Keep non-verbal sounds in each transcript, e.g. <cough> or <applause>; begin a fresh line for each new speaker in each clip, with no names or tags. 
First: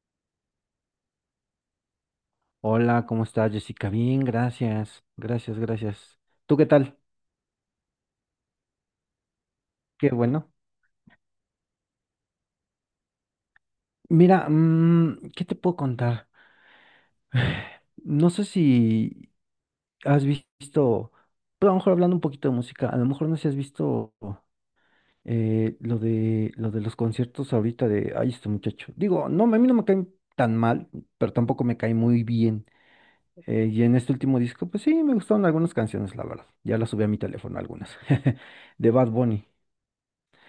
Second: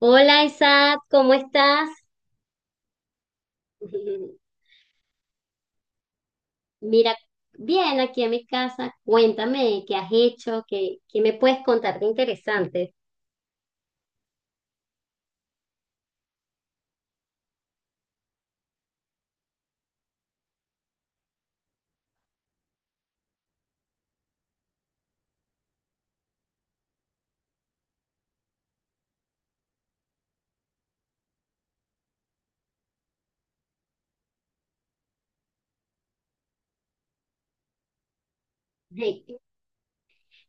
Hola Isaac, ¿cómo estás?
Hola, ¿cómo estás, Jessica? Bien,
<laughs>
gracias, gracias, gracias. ¿Tú qué tal?
Mira, bien aquí en mi casa. Cuéntame qué has
Qué bueno.
hecho, qué me puedes contar de interesante.
Mira, ¿qué te puedo contar? No sé si has visto, pero a lo mejor hablando un poquito de música, a lo mejor no sé si has visto lo de los conciertos ahorita de, ay, este muchacho. Digo, no, a mí no me caen tan mal, pero tampoco me cae muy bien. Y en este último disco, pues sí, me gustaron algunas canciones, la verdad. Ya las subí a mi teléfono algunas, <laughs> de Bad Bunny.
<laughs>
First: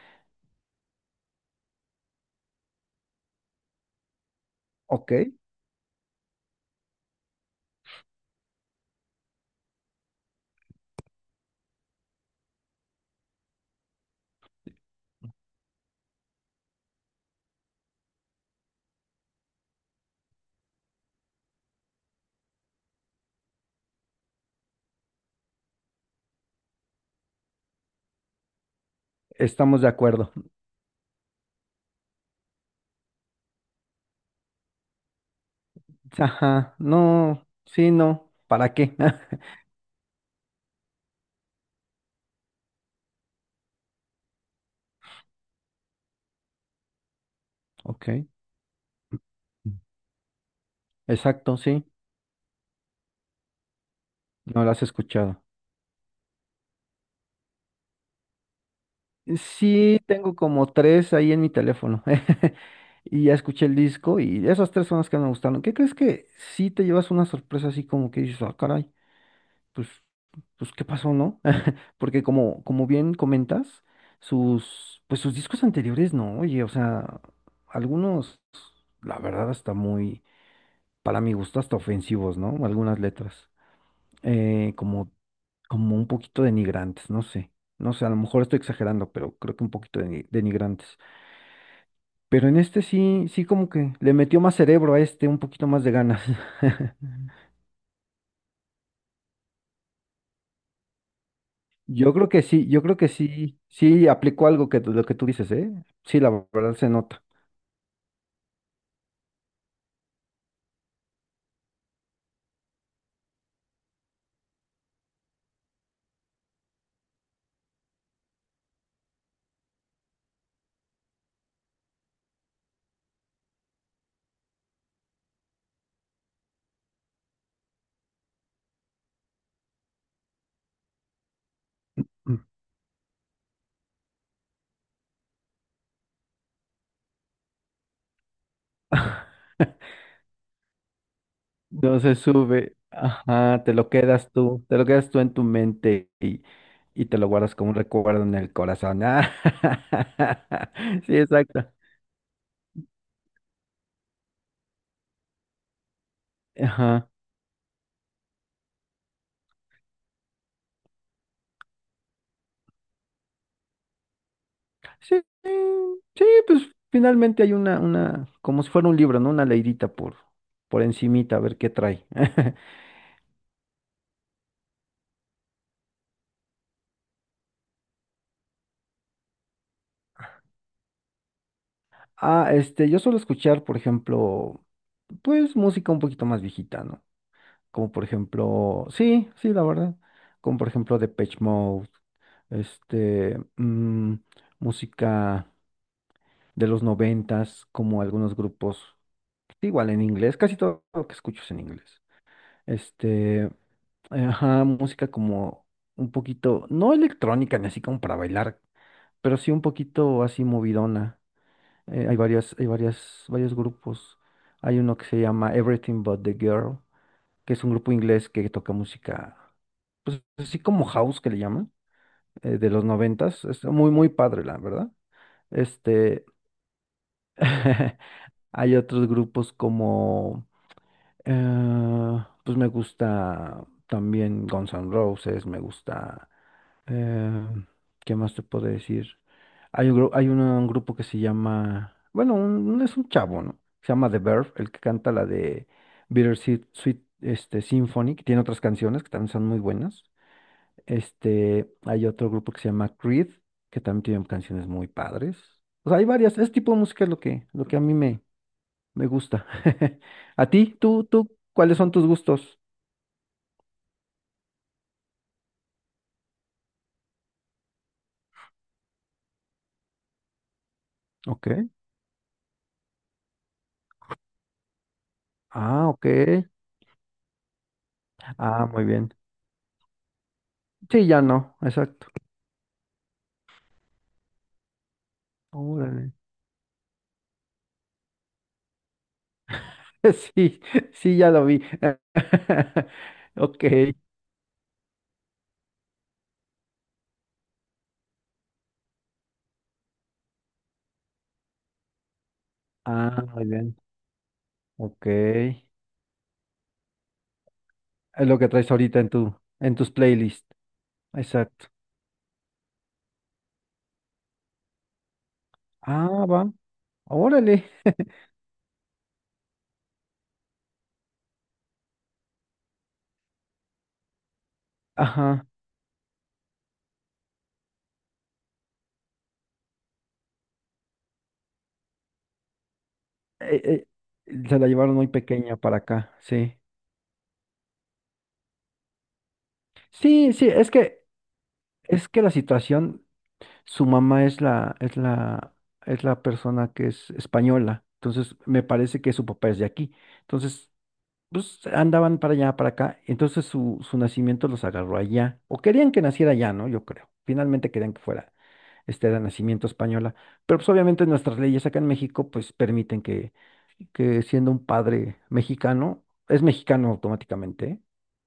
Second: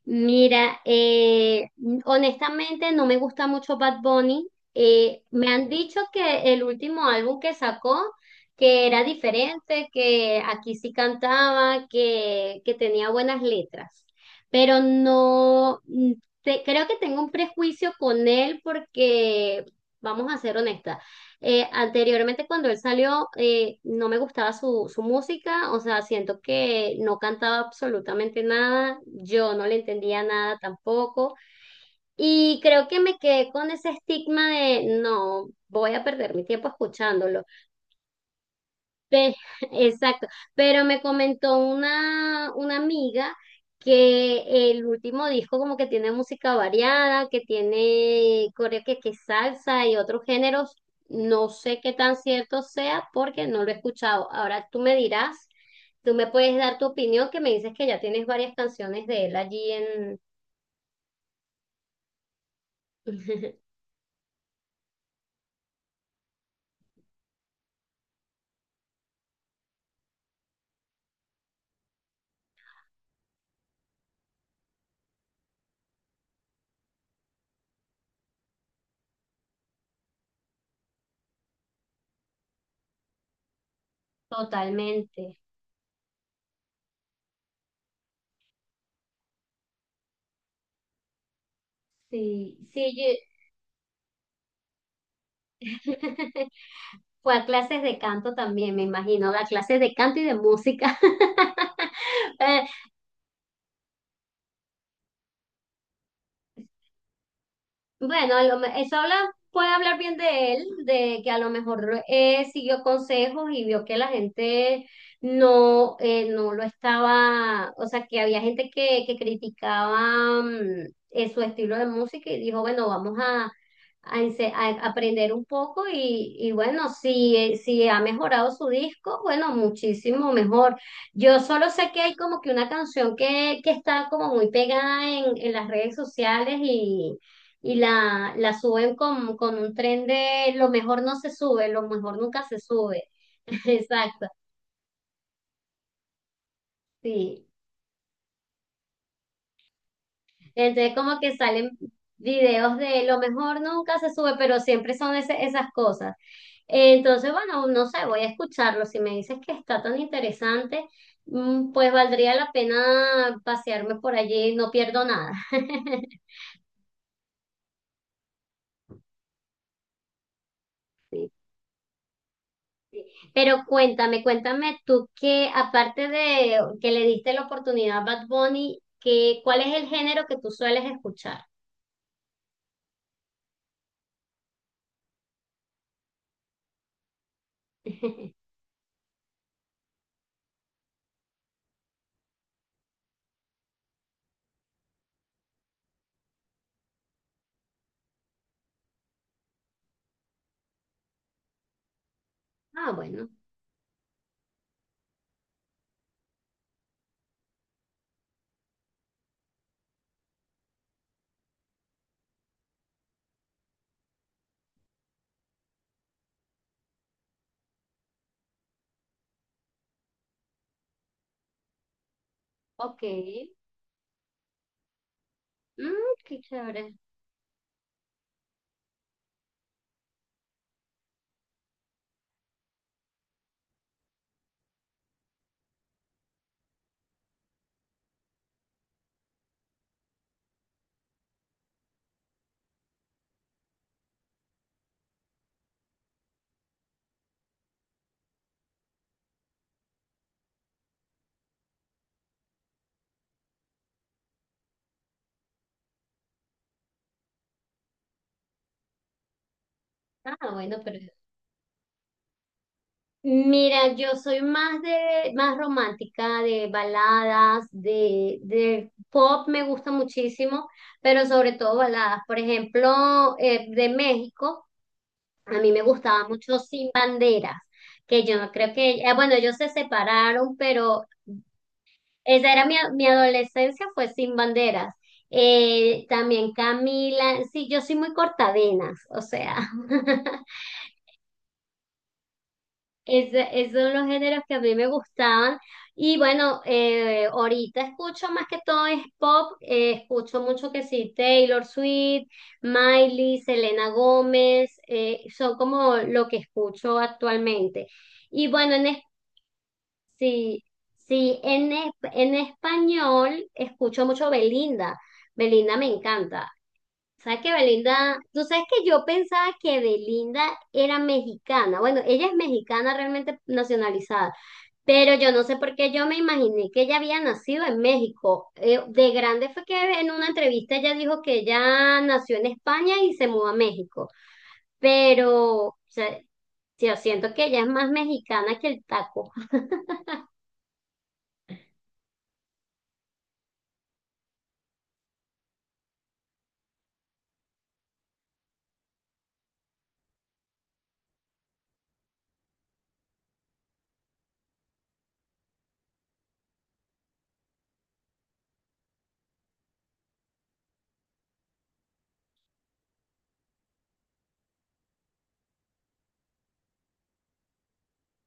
Mira, honestamente no me gusta mucho Bad Bunny.
Ok,
Me han dicho que el último álbum que sacó, que era diferente, que aquí sí cantaba, que tenía buenas letras, pero no, creo que tengo un prejuicio con él porque, vamos a ser honestas, anteriormente cuando él salió, no me gustaba su música, o sea, siento que no cantaba absolutamente nada, yo no le
estamos de
entendía
acuerdo.
nada tampoco. Y creo que me quedé con ese estigma de no, voy a perder mi tiempo
Ajá,
escuchándolo.
no, sí, no, ¿para qué?
Pe-
<laughs>
<laughs> exacto, pero me comentó una amiga que el último disco como que tiene música variada, que
Ok,
tiene que salsa y otros géneros, no
exacto,
sé
sí,
qué tan cierto sea porque no lo he escuchado.
no
Ahora
la
tú
has
me dirás,
escuchado.
tú me puedes dar tu opinión que me dices que ya tienes varias canciones de él allí
Sí,
en...
tengo como tres ahí en mi teléfono. <laughs> Y ya escuché el
<laughs>
disco y esas tres son las que me gustaron. ¿Qué crees? Que sí te llevas una sorpresa así como que dices, ah, caray, pues, pues, ¿qué pasó, no? <laughs> Porque como bien comentas, sus, pues sus discos anteriores, no, oye, o sea, algunos, la verdad, hasta muy, para mi gusto, hasta ofensivos, ¿no? Algunas letras. eh, como,
Totalmente.
como un poquito denigrantes, no sé. No sé, a lo mejor estoy exagerando, pero creo que un poquito denigrantes. Pero
Sí,
en este
sí,
sí como que le metió más cerebro a este, un poquito
yo.
más de ganas.
<laughs>
<laughs>
Fue a clases de canto también, me imagino, a clases de canto y de música.
Yo creo que sí, yo
<laughs>
creo que sí, sí aplicó algo que lo que tú dices, ¿eh? Sí, la verdad se nota.
Bueno, eso habla, puede hablar bien de él, de que a lo mejor siguió consejos y vio que la gente no, no lo estaba, o sea, que había gente que criticaba su estilo de música y dijo, bueno, vamos a aprender un poco y bueno, si ha mejorado su disco, bueno, muchísimo mejor. Yo solo sé que hay
Mm.
como que una canción que está como muy pegada en las redes sociales y la suben con un
<laughs>
tren de lo mejor no se sube, lo
No se
mejor nunca se
sube,
sube.
ajá,
<laughs>
te lo
Exacto,
quedas tú, te lo quedas tú en tu mente y te lo
sí.
guardas como un recuerdo en el corazón. Ah,
Entonces
<laughs> sí,
como que
exacto.
salen videos de lo mejor nunca se sube, pero siempre son esas cosas.
Ajá.
Entonces, bueno, no sé, voy a escucharlo. Si me dices que está tan interesante, pues valdría la pena pasearme por allí, no pierdo
Sí,
nada. <laughs>
sí, pues finalmente hay una, como si fuera un libro, ¿no? Una leidita por encimita, a ver qué trae. <laughs>
Pero cuéntame, cuéntame tú que aparte de que le diste la oportunidad a Bad Bunny, ¿cuál es el género que tú sueles escuchar?
Ah, yo suelo escuchar, por ejemplo, pues música un poquito más viejita, ¿no? Como por
<laughs>
ejemplo, sí, sí, la verdad. Como por ejemplo Depeche Mode, este, mm, música de los noventas, como algunos grupos, igual en inglés, casi todo lo que escucho es en inglés.
Ah, bueno,
Este, Ajá, música como un poquito, no electrónica ni así como para bailar, pero sí un poquito así movidona. Hay varias, varios grupos. Hay uno que se llama Everything But the Girl, que es un grupo inglés que toca música, pues así como house que le llaman, de los
ok.
noventas. Es muy, muy padre, la verdad.
Mm,
Este,
qué chévere.
<laughs> hay otros grupos como, pues me gusta también Guns N' Roses, me gusta. Eh, ¿Qué más te puedo decir? Hay un, gru- hay una- un grupo que se llama, bueno, es un chavo, ¿no? Se llama The Verve, el que canta la de Bittersweet Sweet, Symphony, que tiene otras canciones que también son muy buenas. Hay otro grupo que se llama Creed, que también tiene canciones muy padres. O sea, hay varias, ese tipo de música es lo que, a mí me gusta. <laughs> ¿A
Ah,
ti?
bueno, pero
¿Tú, cuáles son tus gustos?
mira, yo soy más de más romántica, de baladas, de pop me gusta muchísimo, pero
Ok.
sobre todo baladas. Por ejemplo, de México. A mí me
Ah, ok.
gustaba mucho Sin Banderas, que yo
Ah,
creo
muy
que,
bien.
bueno, ellos se separaron, pero
Sí, ya no, exacto.
esa era mi adolescencia, fue Sin Banderas. Eh,
Órale.
también Camila, sí, yo soy muy cortavenas, o sea,
<laughs>
<laughs>
Sí, sí, ya lo vi. <laughs>
Es, de-
Ok.
es de los géneros que a mí me gustaban. Y bueno, ahorita escucho más que todo es pop. Escucho mucho que sí, Taylor Swift,
Ah,
Miley,
muy bien.
Selena Gómez.
Ok.
Son
Es
como lo que escucho actualmente.
lo
Y
que traes
bueno, en
ahorita en tu, en tus playlists.
sí, sí,
Exacto.
en español escucho mucho Belinda. Belinda me
Ah,
encanta.
va.
¿Sabes que
Órale.
Belinda? Tú sabes que yo pensaba que Belinda era mexicana. Bueno, ella es mexicana realmente nacionalizada, pero yo no
Ajá.
sé por qué yo me imaginé que ella había nacido en México. De grande fue que en una entrevista ella dijo que ella nació en España y se mudó a
Eh,
México,
se la llevaron muy
pero
pequeña
o
para acá,
sea,
sí.
yo siento que ella es más mexicana que el taco. <laughs>
Sí, sí, es que, la situación, su mamá es la, es la persona que es española. Entonces, me parece que su papá es de aquí. Entonces, pues andaban para allá, para acá, entonces su nacimiento los agarró allá, o querían que naciera allá, ¿no? Yo creo, finalmente querían que fuera, de nacimiento española, pero pues obviamente nuestras leyes acá en México, pues permiten que, siendo un padre mexicano, es mexicano automáticamente, ¿eh?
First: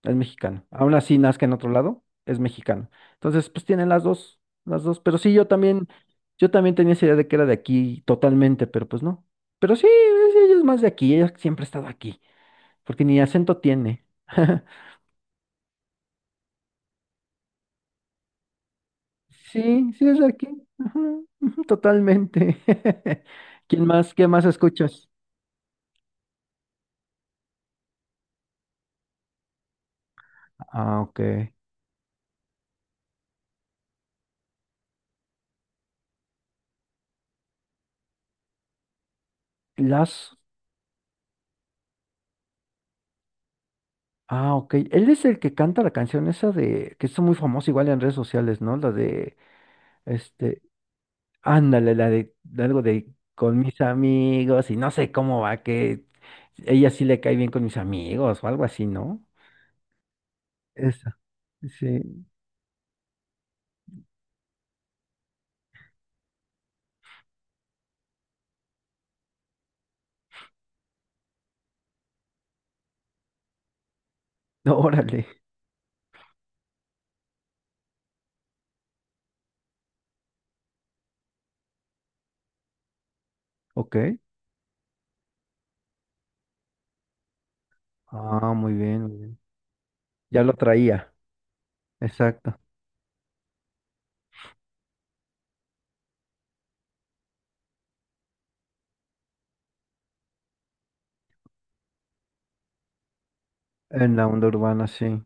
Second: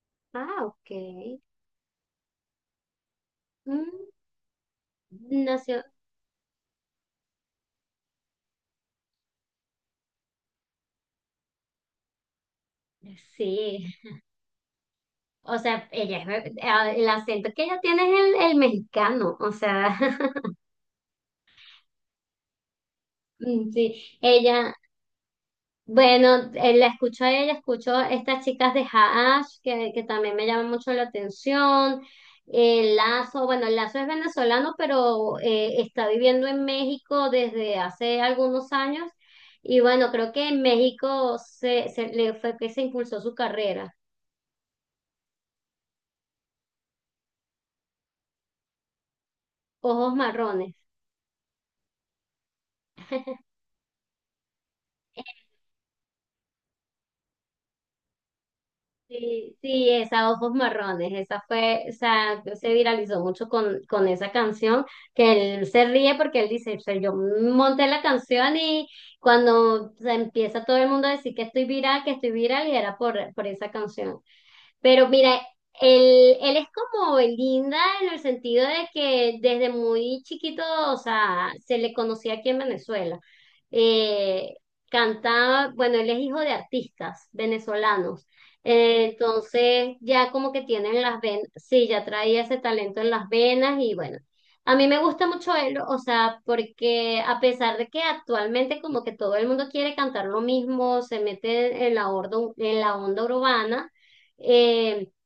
Es
Ah,
mexicano,
ok.
aún así nazca en otro lado, es mexicano, entonces pues tienen
Mm,
las dos, pero sí, yo
nació,
también, yo también tenía esa idea de que era de aquí totalmente, pero pues no, pero sí, ella es más de aquí, ella siempre ha estado aquí porque ni acento
sí.
tiene. <laughs>
O sea, ella el acento que ella tiene es el mexicano. O
Sí,
sea,
sí es de aquí.
<laughs>
Ajá, ujú, totalmente. <laughs>
mm,
¿Quién
sí.
más? ¿Qué más
Ella,
escuchas?
bueno, la escucho a ella, escucho estas chicas de Haash, que también me llaman mucho
Ah,
la
ok.
atención. El Lazo, bueno, el Lazo es venezolano, pero está viviendo en México desde hace algunos años. Y bueno, creo
Las.
que en México se le fue que se impulsó su carrera.
Ah, ok. Él es el que canta la canción esa de, que es muy famosa igual en redes sociales, ¿no? La de,
Ojos
este,
marrones.
ándale, la de algo de con mis amigos y no sé cómo va, que ella sí le cae bien con mis amigos o algo así, ¿no?
Sí, sí, esa Ojos Marrones,
Esa.
esa fue, o
Sí. <laughs>
sea, se viralizó mucho con esa canción, que él se ríe porque él dice, o sea, yo monté la canción y cuando se empieza todo el mundo a decir que estoy viral, y era por esa canción. Pero
Órale.
mira, él es como Belinda en el sentido de que desde muy chiquito, o sea, se le conocía aquí en Venezuela.
Ok.
Eh, canta, bueno, él es hijo de artistas venezolanos.
Ah, muy bien,
Eh,
muy bien.
entonces ya
Ya
como
lo
que tienen
traía.
las venas, sí, ya traía ese
Exacto.
talento en las venas y bueno. A mí me gusta mucho él, o sea, porque a pesar de que actualmente como que todo el mundo quiere cantar lo mismo, se mete en la onda urbana,
En la onda urbana,
eh,
sí.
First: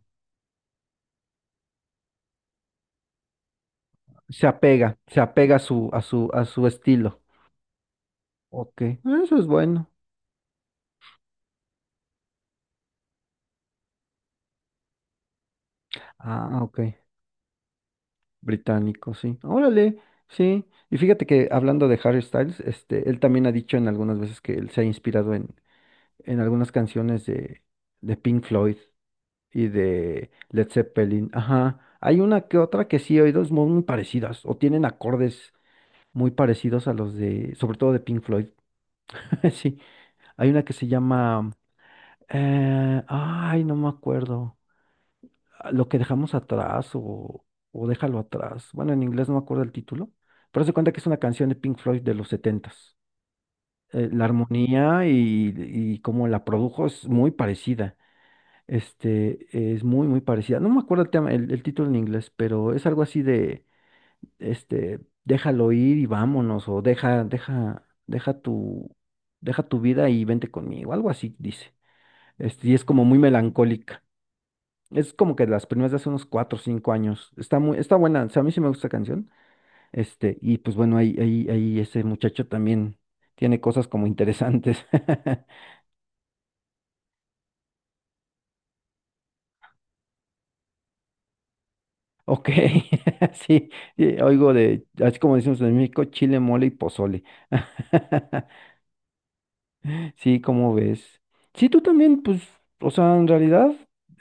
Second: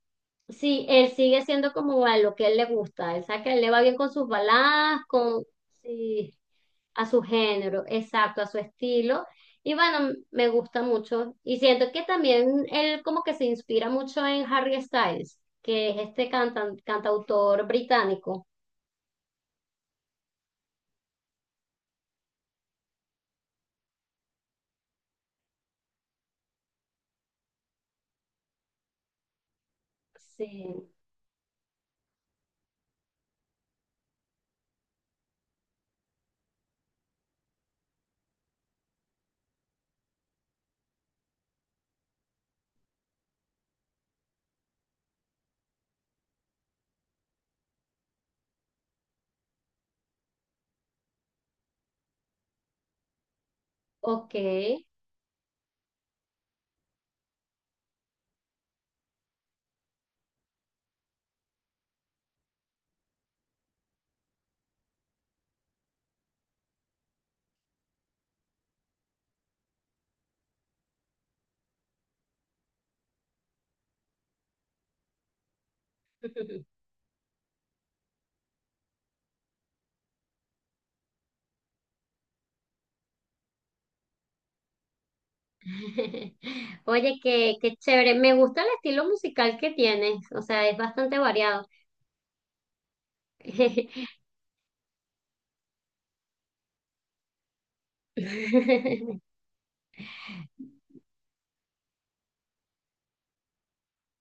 sí, él sigue siendo como a lo que él le gusta. Él sabe que a él le va bien con sus
Se apega,
baladas,
se apega a su, a su,
sí,
a su
a
estilo.
su género, exacto, a su
Ok,
estilo.
eso es
Y
bueno.
bueno, me gusta mucho. Y siento que también él como que se inspira mucho en Harry Styles, que es este
Ah, ok.
cantautor británico.
Británico, sí. Órale, sí. Y fíjate que hablando de Harry Styles, él también ha dicho en algunas veces que él se ha inspirado en, algunas canciones de Pink Floyd y de Led
Sí,
Zeppelin. Ajá. Hay una que otra que sí he oído es muy muy parecidas o tienen acordes muy parecidos a los de, sobre todo de Pink Floyd. <laughs> Sí. Hay una que se llama ay, no me acuerdo. Ah, lo que dejamos atrás o déjalo atrás. Bueno, en inglés no me acuerdo el título, pero se cuenta que es una canción de Pink Floyd de los setentas. La
ok.
armonía y cómo la produjo es muy parecida. Es muy, muy parecida. No me acuerdo el título en inglés, pero es algo así de, déjalo ir y vámonos, o deja tu vida y vente conmigo, algo así dice. Y es como muy melancólica. Es como que de las primeras de hace unos 4 o
<laughs>
5 años. Está buena. O sea, a mí sí me gusta esa canción. Y pues bueno, ahí, ahí ese muchacho también tiene cosas como interesantes. <laughs>
Oye, qué chévere. Me gusta el estilo musical que tienes, o sea, es bastante variado.
Ok, <laughs> sí, sí, oigo de, así como decimos en México, chile, mole y pozole. <laughs>
<laughs>
Sí, ¿cómo ves? Sí, tú también, pues, o sea, en realidad,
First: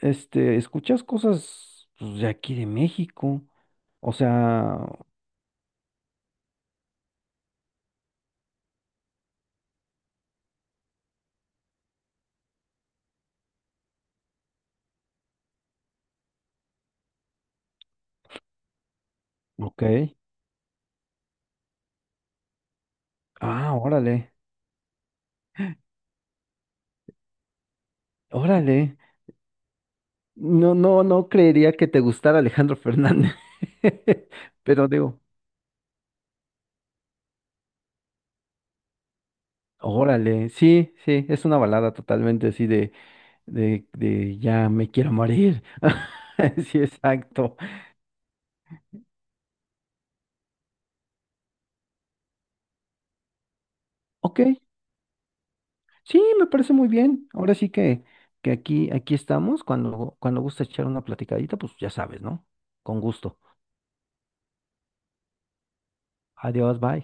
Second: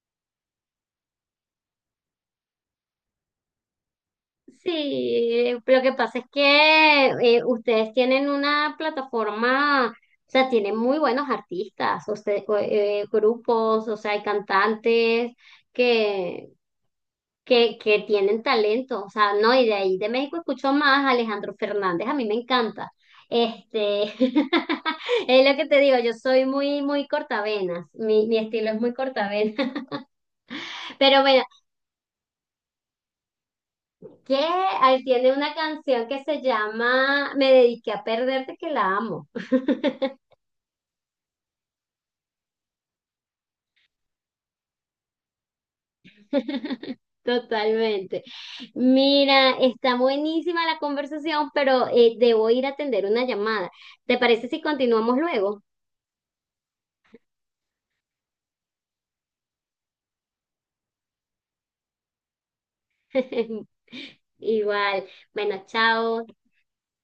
escuchas cosas pues, de aquí de México. O sea,
Sí, lo que pasa es que ustedes tienen una plataforma, o sea, tienen muy buenos artistas, o, grupos, o sea, hay cantantes que, que tienen talento, o sea, no, y de
ok.
ahí de México escucho más a Alejandro Fernández, a mí me encanta.
Ah,
Este,
órale,
<laughs> es lo que te digo, yo soy muy, muy cortavenas, mi estilo es muy
órale.
cortavenas.
No,
<laughs>
no,
Pero
no
bueno,
creería que te gustara Alejandro Fernández. <laughs>
¿qué?
Pero
Ah, él
digo,
tiene una canción que se llama Me dediqué a perderte, que la amo.
órale, sí, sí, es una balada totalmente así de, de ya me quiero morir. <laughs> Sí,
<laughs>
exacto.
Totalmente. Mira, está buenísima la conversación, pero debo ir a atender una llamada. ¿Te
Ok,
parece si continuamos luego?
sí, me parece muy bien. Ahora sí que, aquí, aquí estamos. Cuando gusta echar una platicadita, pues ya sabes, ¿no? Con gusto.
<laughs> Igual. Bueno, chao.
Adiós, bye.